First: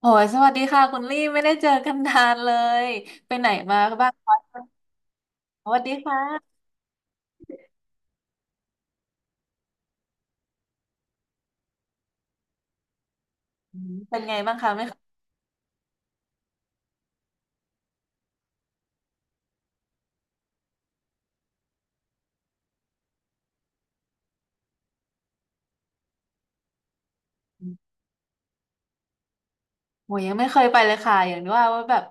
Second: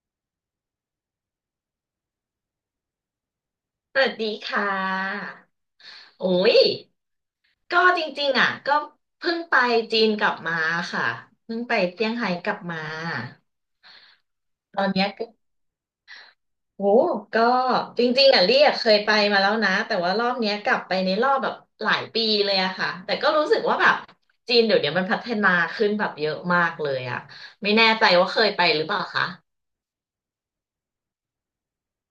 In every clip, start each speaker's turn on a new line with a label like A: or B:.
A: โหยสวัสดีค่ะคุณลี่ไม่ได้เจอกันนานเลยไปไหนมา
B: ส
A: บ้า
B: วั
A: ง
B: ส
A: ค
B: ดี
A: ะ
B: ค่ะ
A: สวัสดี
B: โอ้
A: ค่ะ
B: ยก็จริงๆอ่ะก็เพิ่งไปจีนกลับมาค่ะเพิ่งไปเซี่ยงไฮ้กลับมา
A: เป็นไงบ้างคะ
B: ต
A: ไม่
B: อน
A: เค
B: เนี้ย
A: ย
B: ก็โอ้ก็จริงๆอ่ะเรียกเคยไปมาแล้วนะแต่ว่ารอบเนี้ยกลับไปในรอบแบบหลายปีเลยอะค่ะแต่ก็รู้สึกว่าแบบจีนเดี๋ยวเนี้ยมันพัฒนาขึ้นแบบเยอะมากเลยอะไม่แน่ใจว่าเคยไปหรือเปล่าคะ
A: โหยยังไม่เคยไปเลยค่ะอย่างที่ว่าว่าแบบ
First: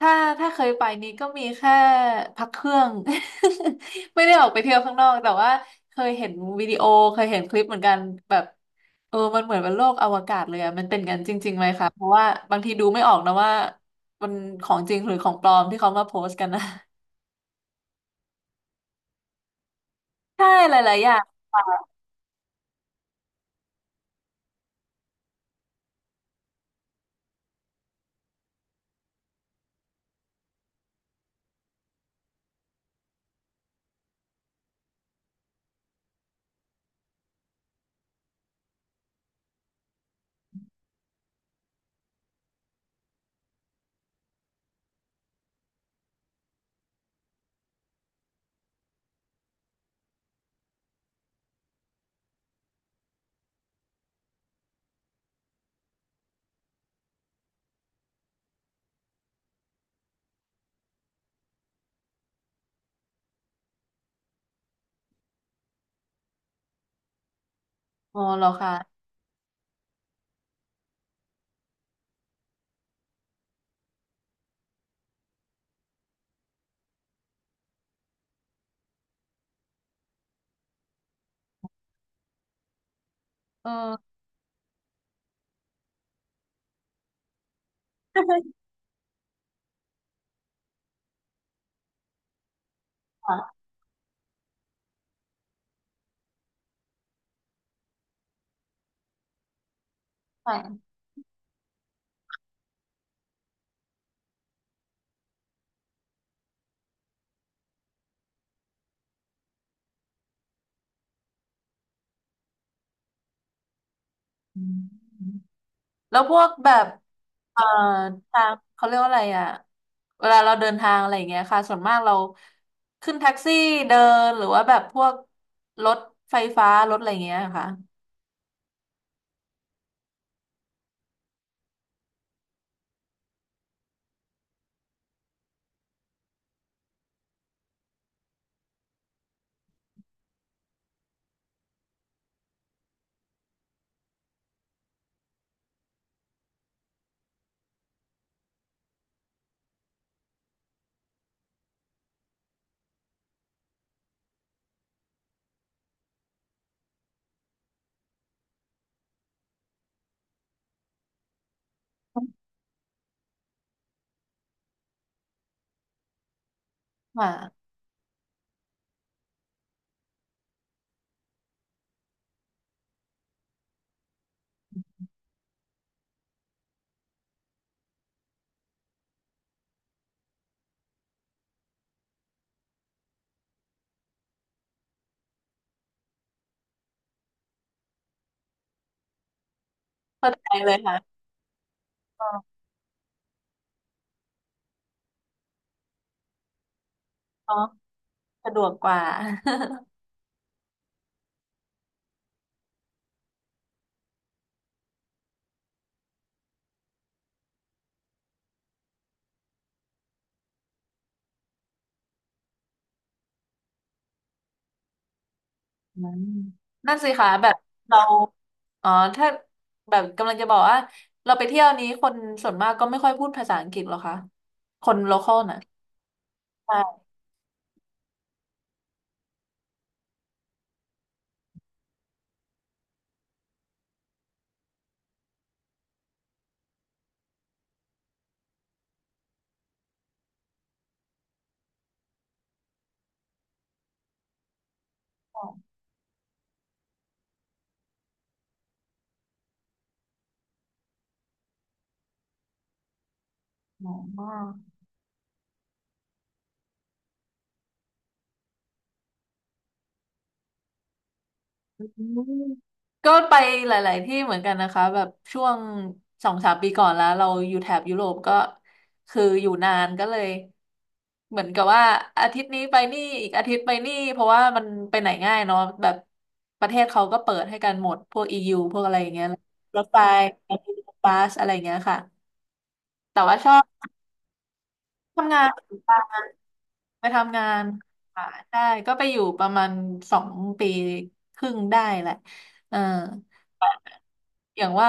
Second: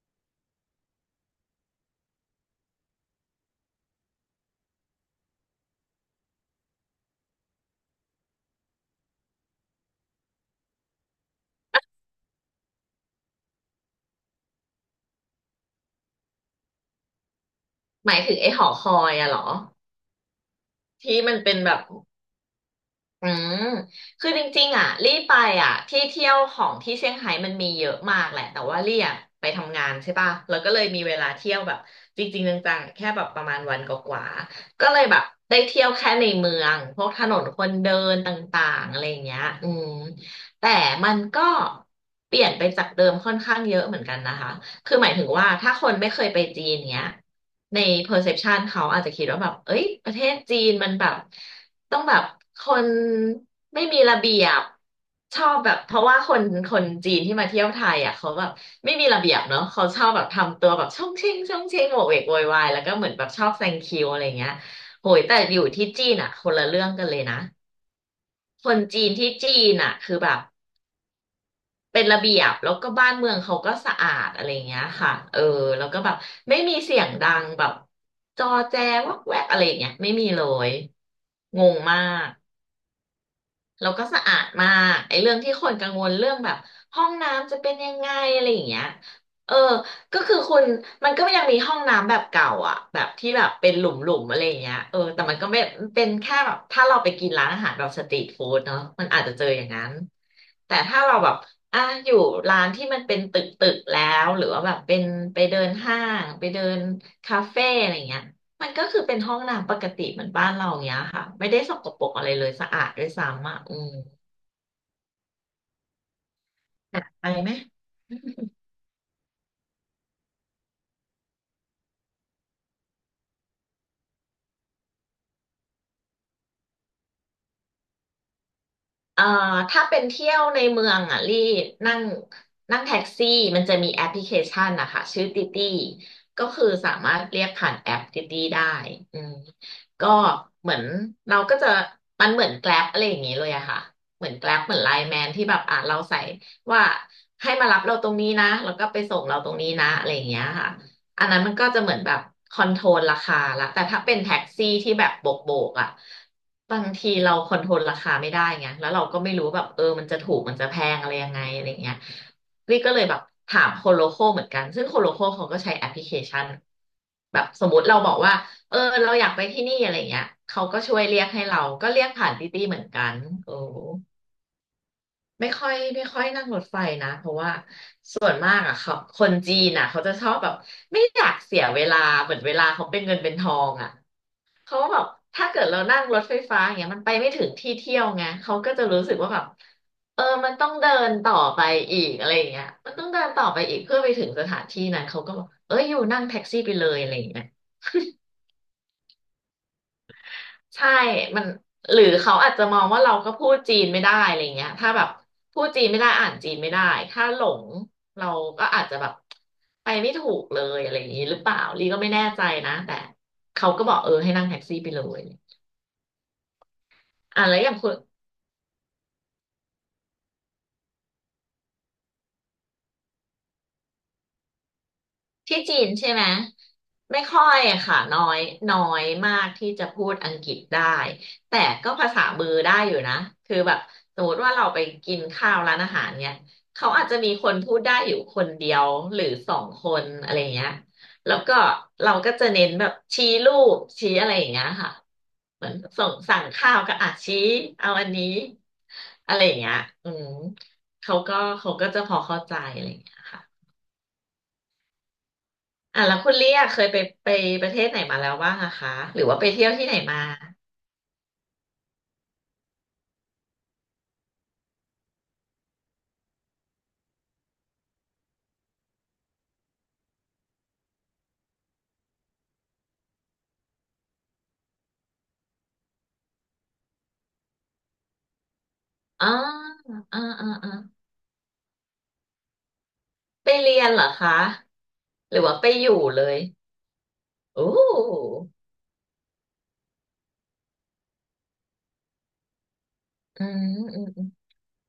A: ถ้าถ้าเคยไปนี้ก็มีแค่พักเครื่อง ไม่ได้ออกไปเที่ยวข้างนอกแต่ว่าเคยเห็นวิดีโอเคยเห็นคลิปเหมือนกันแบบเออมันเหมือนเป็นโลกอวกาศเลยอะมันเป็นกันจริงๆไหมคะเพราะว่าบางทีดูไม่ออกนะว่ามันของจริงหรือของปลอมที่เขามาโพสต์กันนะ
B: หมายถึงไอ้หอคอยอะเหรอ
A: ใช่หลายๆอย่า
B: ที่
A: ง
B: มันเป็นแบบ อืมคือจริงๆอ่ะลี่ไปอ่ะที่เที่ยวของที่เซี่ยงไฮ้มันมีเยอะมากแหละแต่ว่าลี่อ่ะไปทำงานใช่ป่ะแล้วก็เลยมีเวลาเที่ยวแบบจริงๆจังๆแค่แบบประมาณวันกว่าๆก็เลยแบบได้เที่ยวแค่ในเมืองพวกถนนคนเดินต่างๆอะไรอย่างเงี้ยแต่มันก็เปลี่ยนไปจากเดิมค่อนข้างเยอะเหมือนกันนะคะคือหมายถึงว่าถ้าคนไม่เคยไปจีนเนี้ยใน perception เขาอาจจะคิดว่าแบบเอ้ยประเทศจีนมันแบบ ต้องแบบคนไม่มีระเบียบชอบแบบเพราะว่าคนจีนที่มาเที่ยวไทยอ่ะเขาแบบไม่มีระเบียบเนาะเขาชอบแบบทำตัวแบบช่องเชงช่องเชงโหวกเวกโวยวายแล้วก็เหมือนแบบชอบแซงคิวอะไรเงี้ยโหยแต่อยู่ที่จีนอ่ะคนละเรื่องกันเลยนะ
A: อ๋อเหรอ
B: คน
A: คะ
B: จีนที่จีนอ่ะคือแบบเป็นระเบียบแล้วก็บ้านเมืองเขาก็สะอาดอะไรอย่างเงี้ยค่ะเออแล้วก็แบบไม่มีเสียงดังแบบจอแจวักแวกอะไรอย่างเงี้ยไม่มีเลยงงมาก
A: เอ
B: แล้วก็
A: อ
B: สะอาดมากไอ้เรื่องที่คนกังวลเรื่องแบบห้องน้ำจะเป็นยังไงอะไรอย่า
A: ค
B: งเงี้ยเออก็คือคุณมันก็ยังมีห้องน้ำแบบเก่าอ่ะแบบที่แบบ
A: ่ะ
B: เป็นหลุมหลุมอะไรอย่างเงี้ยเออแต่มันก็ไม่เป็นแค่แบบถ้าเราไปกินร้านอาหารแบบสตรีทฟู้ดเนาะมันอาจจะเจออย่างนั้นแต่
A: ค่ะ
B: ถ้าเราแบบอ่ะอยู่ร้านที่มันเป็นตึกตึกแล้วหรือว่าแบบเป็นไปเดินห้างไปเดินคาเฟ่อะไรอย่างเงี้ย มันก็คือเป็นห้องน้ำปกติเหมือนบ้านเราอย่างเงี้ยค่ะไม่ได้สกปรกอะไรเลยสะอาดด้วยซ้ำอ่ะอืม
A: อืมแล้วพวกแบบ
B: หนักไปไหม
A: เอ่อทางเขาเรียกว่าอะไรอ่ะเวลาเราเดินทางอะไรอย่างเงี้ยค่ะส่วนมากเราขึ้นแท็กซี่เดินหรือว่าแบบพวกรถไฟฟ้ารถอะไรอย่างเงี้ยค่ะ
B: เอ่อถ้าเป็นเที่ยวในเมืองอ่ะรีนั่งนั่งแท็กซี่มันจะมีแอปพลิเคชันนะคะชื่อติตี้ก็คือสามารถเรียกผ่านแอปติตี้ได้อืมก็เหมือนเราก็จะมันเหมือนแกร็บอะไรอย่างงี้เลยอะค่ะเหมือนแกร็บเหมือนไลน์แมนที่แบบอ่ะเราใส่ว่าให้มารับเราตรงนี้นะแล้วก็ไปส่งเราตรงนี้นะอะไรอย่างเงี้ยค่ะ อันนั้นมันก็จะเหมือนแบบคอนโทรลราคาละแต่ถ้าเป็นแท็กซี่ที่แบบโบกโบกอ่ะบางทีเราคอนโทรลราคาไม่ได้ไงแล้วเราก็ไม่รู้แบบเออมันจะถูกมันจะแพงอะไรยังไงอะไรเงี้ยลี่ก็เลยแบบถามโคโลโคเหมือนกันซึ่งโคโลโคเขาก็ใช้แอปพลิเคชันแบบส
A: ค่ะ
B: มมติเราบอกว่าเออเราอยากไปที่นี่อะไรเงี้ยเขาก็ช่วยเรียกให้เราก็เรียกผ่านตี้ตี้เหมือนกันโอ้ ไม่ค่อยนั่งรถไฟนะเพราะว่าส่วนมากอ่ะเขาคนจีนอ่ะเขาจะชอบแบบไม่อยากเสียเวลาเหมือนเวลาเขาเป็นเงินเป็นทองอ่ะเขาแบบถ้าเกิดเรานั่งรถไฟฟ้าอย่างเงี้ยมันไปไม่ถึงที่เที่ยวไงเขาก็จะรู้สึกว่าแบบเออ
A: เข้าใจ
B: มันต้อ
A: เล
B: ง
A: ย
B: เดิน
A: ค่ะ
B: ต่อไปอีกอะ
A: ก็
B: ไรอย่างเงี้ยมันต้องเดินต่อไปอีกเพื่อไปถึงสถานที่นั้นเขาก็บอกเอ้ยอยู่นั่งแท็กซี่ไปเลยอะไรอย่างเงี้ย
A: กสะดวกกว่า
B: ใช่มันหรือเขาอาจจะมองว่าเราก็พูดจีนไม่ได้อะไรเงี้ยถ้าแบบพูดจีนไม่ได้อ่านจีนไม่ได้ ถ้าหลงเราก็อาจจะแบบไปไม่ถูกเลยอะไรอย่างนี้หรือเปล่าลีก็ไม่แน่ใจนะแต่เขาก็บอกเออให้นั่งแท็กซี่ไปเลย
A: อืมนั่นสิคะ
B: อ่ะ
A: แบ
B: แล้
A: บ
B: วอย่างคุณ
A: เราอ๋อถ้าแบบกำลังจะบอกว่าเราไปเที่ยวนี้คนส่วนมากก็ไม่ค่อยพูดภาษาอังกฤษหรอคะคนโลคอลน่ะ
B: ที่จีนใช่ไหม
A: ใช่
B: ไม่ค่อยอะค่ะน้อยน้อยมากที่จะพูดอังกฤษได้แต่ก็ภาษามือได้อยู่นะคือแบบสมมติว่าเราไปกินข้าวร้านอาหารเนี่ยเขาอาจจะมีคนพูดได้อยู่คนเดียวหรือสองคนอะไรอย่างเงี้ยแล้วก็เราก็จะเน้นแบบชี้รูปชี้อะไรอย่างเงี้ยค่ะเหมือนส่งสั่งข้าวก็อ่ะชี้เอาอันนี้อะไรอย่างเงี้ยอืมเขาก็เขาก็จะพอเข้าใจอะไรอย่างเงี้ยค่ะ
A: อ๋อ
B: อ่ะแล้วคุณเลี่ยเคยไปประเทศไหนมาแล้วบ้างอะคะหรือว่าไปเที่ยวที่ไหนมา
A: ก็ไปหลายๆที่เหมือนกันนะคะแบบช่วงสองสามปีก่อนแล้วเราอยู่แถบยุโรปก็คืออยู่นานก็เลยเหมือนกับว่าอาทิตย์นี้ไปนี่อีกอาทิตย์ไปนี่เพราะว่ามันไปไหนง่ายเนาะแบบประเทศเขาก็เปิดให้กันหมดพวก EU พวกอะไรอย่างเงี้
B: อ๋
A: ย
B: อ
A: รถไฟ
B: อ่าอ่า
A: รถ
B: อ่า
A: บัสอะไรอย่างเงี้ยค่ะแต่ว่าช
B: ไป
A: อบ
B: เรียนเหรอคะ
A: ทำ
B: หรื
A: งา
B: อ
A: น
B: ว่าไปอยู่เลย
A: ไปทำงา
B: โอ้
A: นค่ะได้ก็ไปอยู่ประมาณสองปีครึ่งได้แหละเออ
B: อืมอืมอืม
A: อย่างว่า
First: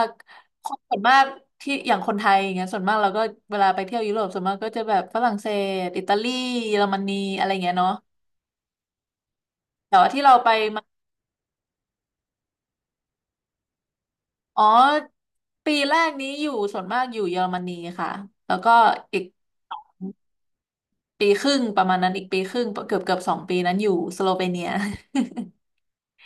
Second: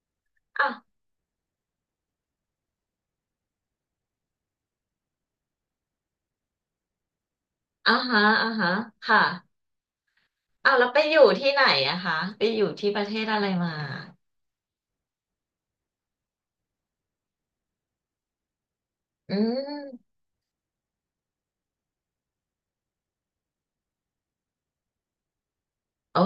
A: คนส่ว
B: อ่ะ
A: นมากที่อย่างคนไทยอย่างเงี้ยส่วนมากเราก็เวลาไปเที่ยวยุโรปส่วนมากก็จะแบบฝรั่งเศสอิตาลีเยอรมนีอะไรเงี้ยเนาะ
B: อ่าฮะอ่าฮะค่ะ
A: แต่ว่าที่เราไป
B: อ้าว
A: มา
B: แล้วไปอยู่ที่ไหนอะคะไปอยู่ที่ประเทศอะไรมา
A: อ๋อปีแรกนี้อยู่ส่วนมากอยู่เยอรมนีค่ะแล้วก็อีก
B: อืม
A: ปีครึ่งประมาณนั้นอีกปีครึ่งเกือบสองปีนั้นอยู่สโลเวเนีย
B: โอ้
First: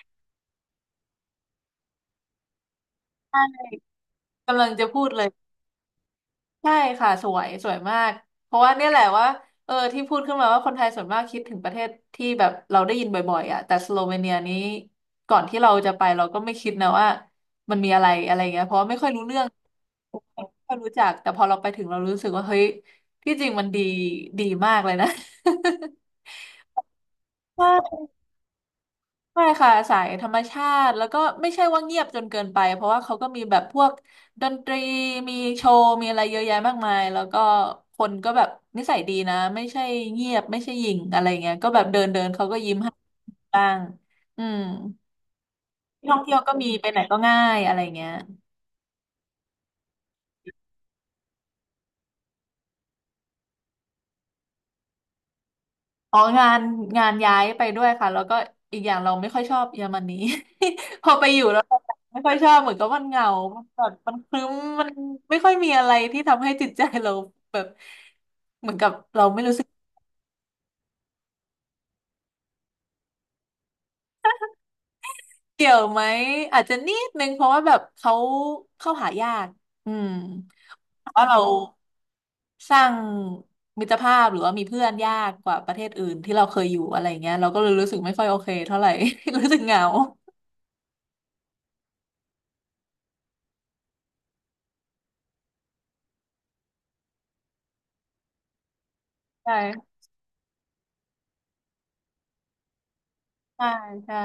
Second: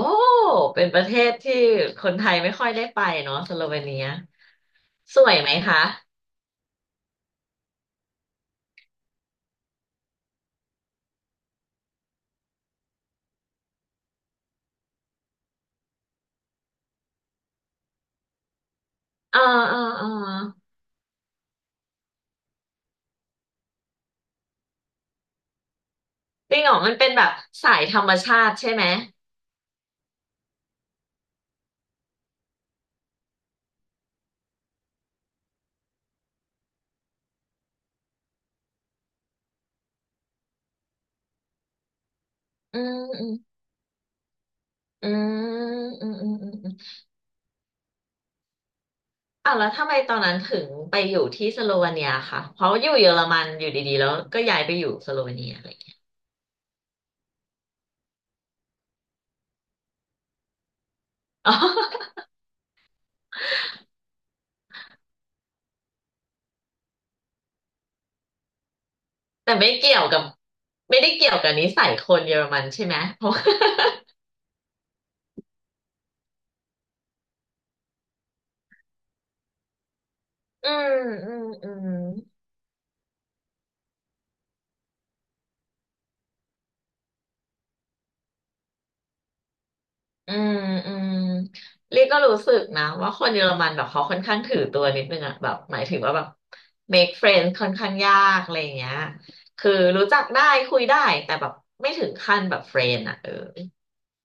B: เป็นประเทศที่คนไทยไม่ค่อยได้ไปเนาะสโลเวเนีย
A: กำลังจะพูด
B: ส
A: เลย
B: วยไหมคะ
A: ใช่ค่ะสวยสวยมากเพราะว่าเนี่ยแหละว่าเออที่พูดขึ้นมาว่าคนไทยส่วนมากคิดถึงประเทศที่แบบเราได้ยินบ่อยๆอ่ะแต่สโลเวเนียนี้ก่อนที่เราจะไปเราก็ไม่คิดนะว่ามันมีอะไรอะไรเงี้ยเพราะว่าไม่ค่อยรู้
B: เอ
A: เรื่
B: อ
A: อง
B: เออเออ
A: ไม่ค่อยรู้จักแต่พอเราไปถึงเรารู้สึกว่าเฮ้ยที่จริงมันดีดีมากเลยนะ
B: จริงเหรอมันเป็นแบบสายธร รมชาติใช่ไหม
A: ใช่ค่ะสายธรรมชาติแล้วก็ไม่ใช่ว่าเงียบจนเกินไปเพราะว่าเขาก็มีแบบพวกดนตรีมีโชว์มีอะไรเยอะแยะมากมายแล้วก็คนก็แบบนิสัยดีนะไม่ใช่เงียบไม่ใช่หยิ่งอะไรเงี้ยก็แบบเดินเดินเขาก็ยิ้ม
B: อื
A: ให้
B: มอืม
A: บ้างอืม
B: อืมอื
A: ที่
B: ม
A: ท่อง
B: อื
A: เที่
B: ม
A: ยว
B: อื
A: ก็
B: ม
A: มีไป
B: อ
A: ไหนก็ง่ายอะไรเงี้ย
B: ้าวแล้วทำไมตอนนั้นถึงไปอยู่ที่สโลวาเนียค่ะเพราะอยู่เยอรมันอยู่ดีๆแล้วก็ย้ายไปอยู่สโลวาเนียอะไรอย่างเงี้ย
A: อ๋องานงานย้ายไปด้วยค่ะแล้วก็อีกอย่างเราไม่ค่อยชอบเยอรมนี พอไปอยู่
B: อ๋อ
A: แล้วเราไม่ค่อยชอบเหมือนกับมันเหงามันแบบมันครึ้มมันไม่ค่อยมีอะไรที่ทำให้จิตใจเราแบบเหมือนกับเรา
B: แต่ไม่เกี่ยวกับไม่ได้เกี่ยวกับนิสัยคนเยอรมันใช่ไหมเพราะ
A: เกี่ยวไหมอาจจะนิดนึงเพราะว่าแบบเขาเข้าหายากอืม
B: อืม
A: เพราะ
B: อื
A: เรา
B: มอืม
A: สร้างมิตรภาพหรือว่ามีเพื่อนยากกว่าประเทศอื่นที่เราเคยอยู่อะไรเงี้ยเราก็เลยรู้สึกไม่ค่อยโอเคเท่าไหร่ รู้สึกเหงา
B: อืมอืมเรียกก็รู้สึกนะว่าคนเยอรมันแบบเขาค่อนข้างถือตัวนิดนึงอะแบบหมายถึงว่าแบบ make friend ค่อนข้างยากอะไรอย่างเงี้ยคือ
A: ใช่
B: รู้จักได้คุยได้แต่แบบไม่ถึงขั้นแบบเ r รน n ์อะเออ
A: ใช่ใช่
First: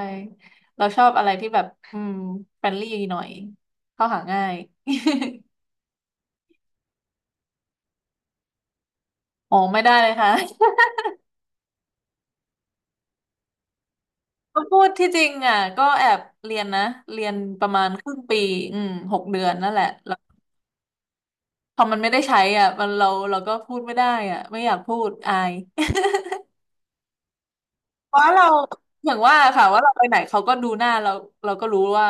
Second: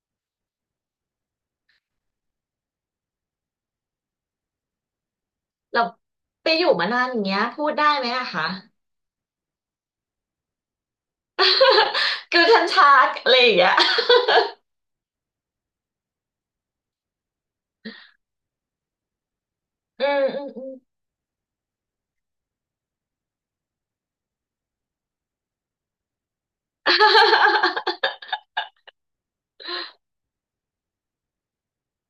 A: เราชอบอะไรที่แบบอืมเฟรนลี่หน่อยเข้าหาง่าย
B: เราไปอยู่มานานอย่างเงี้ยพูดได้ไหมอะคะ
A: อ๋อไม่ได้เลยค่ะ
B: คือทันชาร์กอะไรอย่างเงี้ย
A: ก็พูดที่จริงอ่ะก็แอบเรียนนะเรียนประมาณครึ่งปีอืมหกเดือนนั่นแหละ
B: อื
A: แล้ว
B: มอืมอืม
A: พอมันไม่ได้ใช้อ่ะมันเราก็พูดไม่ได้อ่ะไม่อยากพูดอาย เพราะเราอย่างว่าค่ะว่าเราไปไหนเขาก็ดูหน้าเราเราก็รู้ว่า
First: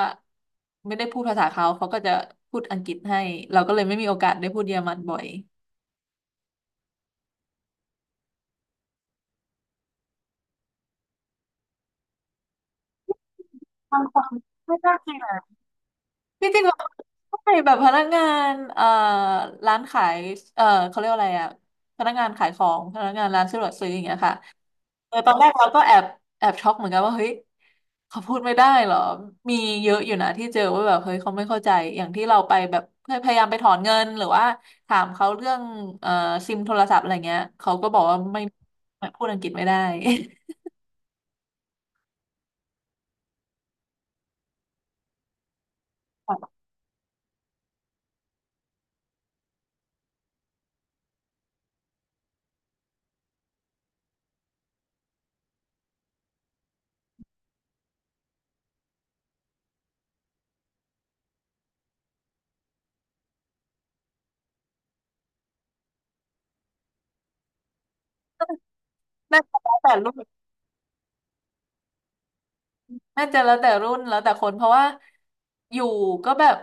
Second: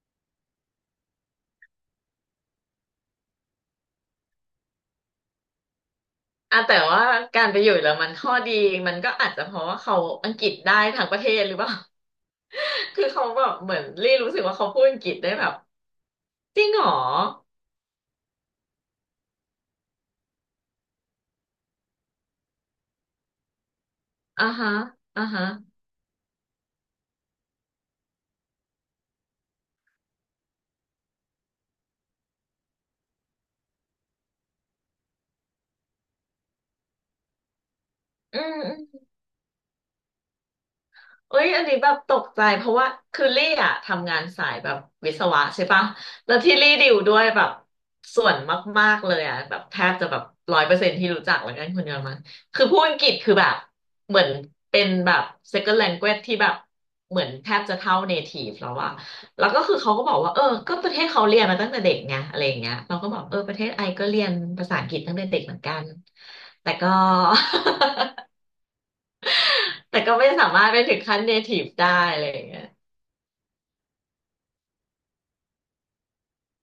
A: ไม่ได้พูดภาษาเขาเขาก็จะพูดอังกฤษให้เราก็เลยไม่มีโอกาสได้พูดเยอรมันบ่อย
B: อ่ะแต่ว่าการไปอยู่เยอรมันข้อดีมันก็อาจจะเพราะว่าเขาอังกฤษได้ทั้งประเทศหรือเปล่า คือเขาแบบเหมือน
A: บาง
B: รี
A: คน
B: รู้สึกว่าเขา
A: ไม่
B: พูด
A: ได้
B: อังกฤษได้แบบ
A: ที่จ
B: จ
A: ริง
B: ริง
A: เรา
B: เหรอ
A: ใช่แบบพนักงานร้านขายเขาเรียกว่าอะไรอะพนักงานขายของพนักงานร้านสะดวกซื้ออย่างเงี้ยค่ะ
B: อ่าฮะ
A: เออ
B: อ่า
A: ตอน
B: ฮะ
A: แรกเราก็แอบแอบช็อกเหมือนกันว่าเฮ้ยเขาพูดไม่ได้เหรอมีเยอะอยู่นะที่เจอว่าแบบเฮ้ยเขาไม่เข้าใจอย่างที่เราไปแบบพยายามไปถอนเงินหรือว่าถามเขาเรื่องเอ่อซิมโทรศัพท์อะไรเงี้ยเขาก็บอกว่า
B: อื
A: ไม่
B: ม
A: พูดอังกฤษไม่ได้
B: เอ้ยอันนี้แบบตกใจเพราะว่าคือลี่อะทำงานสายแบบวิศวะใช่ปะแล้วที่ ลี่ดิวด้วยแบบส่วนมากๆเลยอะแบบแทบจะแบบร้อยเปอร์เซ็นต์ที่รู้จักแล้วกันคนเยอรมันคือพูดอังกฤษคือแบบเหมือนเป็นแบบ second language ที่แบบเหมือนแทบจะเท่า native แล้วอะแล้วก็คือเขาก็บอกว่าเออก็ประเทศเขาเรียนมาตั้งแต่เด็กไงอะไรอย่างเงี้ยเราก็บอกเออประเทศไอก็เรียนภาษาอังกฤษตั้งแต่เด็กเหมือนกันแต่ก็
A: น่าจะแล้วแต่
B: แต่
A: ลู
B: ก็
A: ก
B: ไม่สามารถไปถึงขั้น native ได้อะไรอย่างเงี้ย
A: น่าจะแล้วแต่รุ่นแล้วแต่คนเพราะว่าอยู่ก็แบบ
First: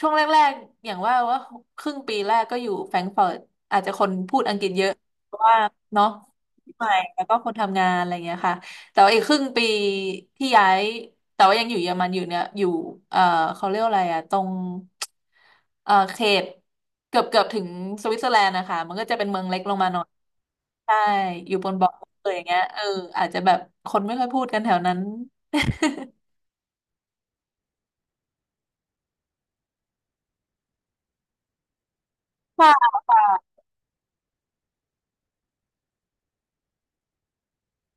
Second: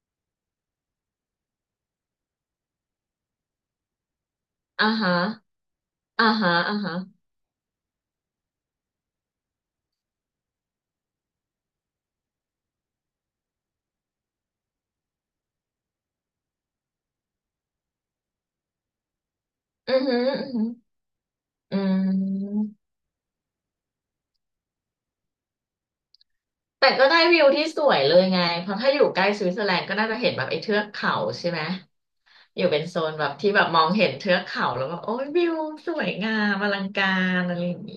A: ช่วงแรกๆอย่างว่าว่าครึ่งปีแรกก็อยู่แฟรงก์เฟิร์ตอาจจะคนพูดอังกฤษเย
B: อ่า
A: อะ
B: ฮะ
A: เพราะว่าเนาะ
B: อ่าฮะอ่า
A: ใหม่
B: ฮะ
A: แล้วก็คนทำงานอะไรเงี้ยค่ะแต่ว่าอีกครึ่งปีที่ย้ายแต่ว่ายังอยู่เยอรมันอยู่เนี่ยอยู่เอ่อเขาเรียกอะไรอะตรงเขตเกือบถึงสวิตเซอร์แลนด์นะคะมันก็จะเป็นเมืองเล็กลงมา
B: อื
A: หน่
B: อ
A: อย
B: หอือหอ
A: ใช่อยู่บน
B: อื
A: บอกเลยอย่างเงี้ย
B: ม
A: เอออาจจะแบบคนไม่ค่อยพูดกันแถวนั้น
B: แต่ก็ได้วิวที่สวยเลยไงเพราะถ้าอยู่ใกล้สวิตเซอร์แลนด์ก็น่าจะเห็นแบบไอ้เทือกเขาใช่ไหมอยู่เป็น
A: ใช่
B: โซนแบบที่แบบมองเห็นเทือกเขาแล้วก็โอ้ยวิวสวยงามอลังการอะไรอย่างนี้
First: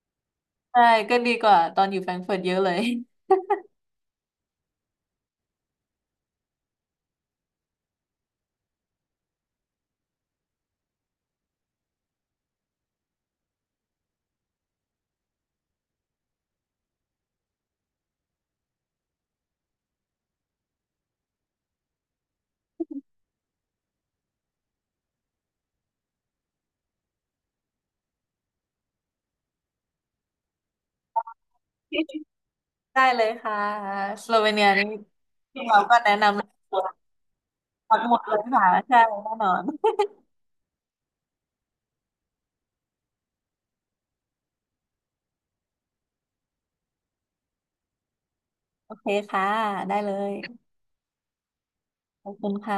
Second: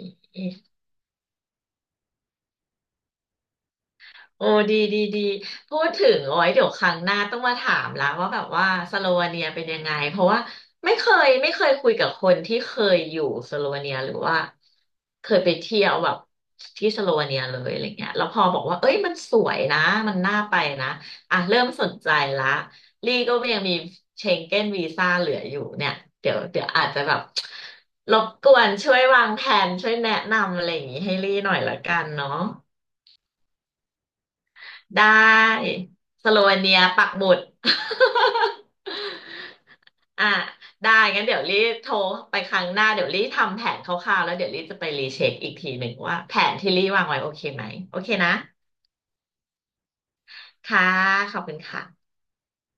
A: ใช่ก็ดีกว่าตอนอยู่แฟรงก์เฟิร์ตเยอะเลย
B: โอ้ดีดีดีพูดถึงโอาไว้ยเดี๋ยวครั้งหน้าต้องมาถามละว่าแบบว่าสโลวาเนียเป็นยังไงเพราะว่าไม่เคยคุยกับคนที่เคยอยู่สโลวาเนียหรือว่าเคยไปเที่ยวแบบที่สโลวาเนียเลยอะไรเงี้ยแล้วพอบอกว่าเอ้ยมันสวยนะมันน่าไปนะอ่ะเริ่มสนใจละลี่ก็ยังมีเชงเก้นวีซ่าเหลืออยู่เนี่ยเดี๋ยวอาจจะแบบรบกวนช่วยวางแผนช่วยแนะนำอะไรอย่างงี้ให้ลี่หน่อยละกัน เนาะ
A: ได้เลยค่ะสโลเวเนียนี่
B: ได้
A: ที่เราก็แนะ
B: ส
A: นำ
B: โลเว
A: หมด
B: เนียปักหมุด
A: หมดเลยค่ะใช่แน่นอน
B: อ่ะได้งั้นเดี๋ยวรีโทรไปครั้งหน้าเดี๋ยวรีทำแผนคร่าวๆแล้วเดี๋ยวรีจะไปรีเช็คอีกทีหนึ่งว่าแผนที่รีวางไว้โอเคไหมโอเคนะ
A: โอเคค่ะได้เลย
B: ค่ะขอบคุณค่ะ
A: ขอบคุณค่ะ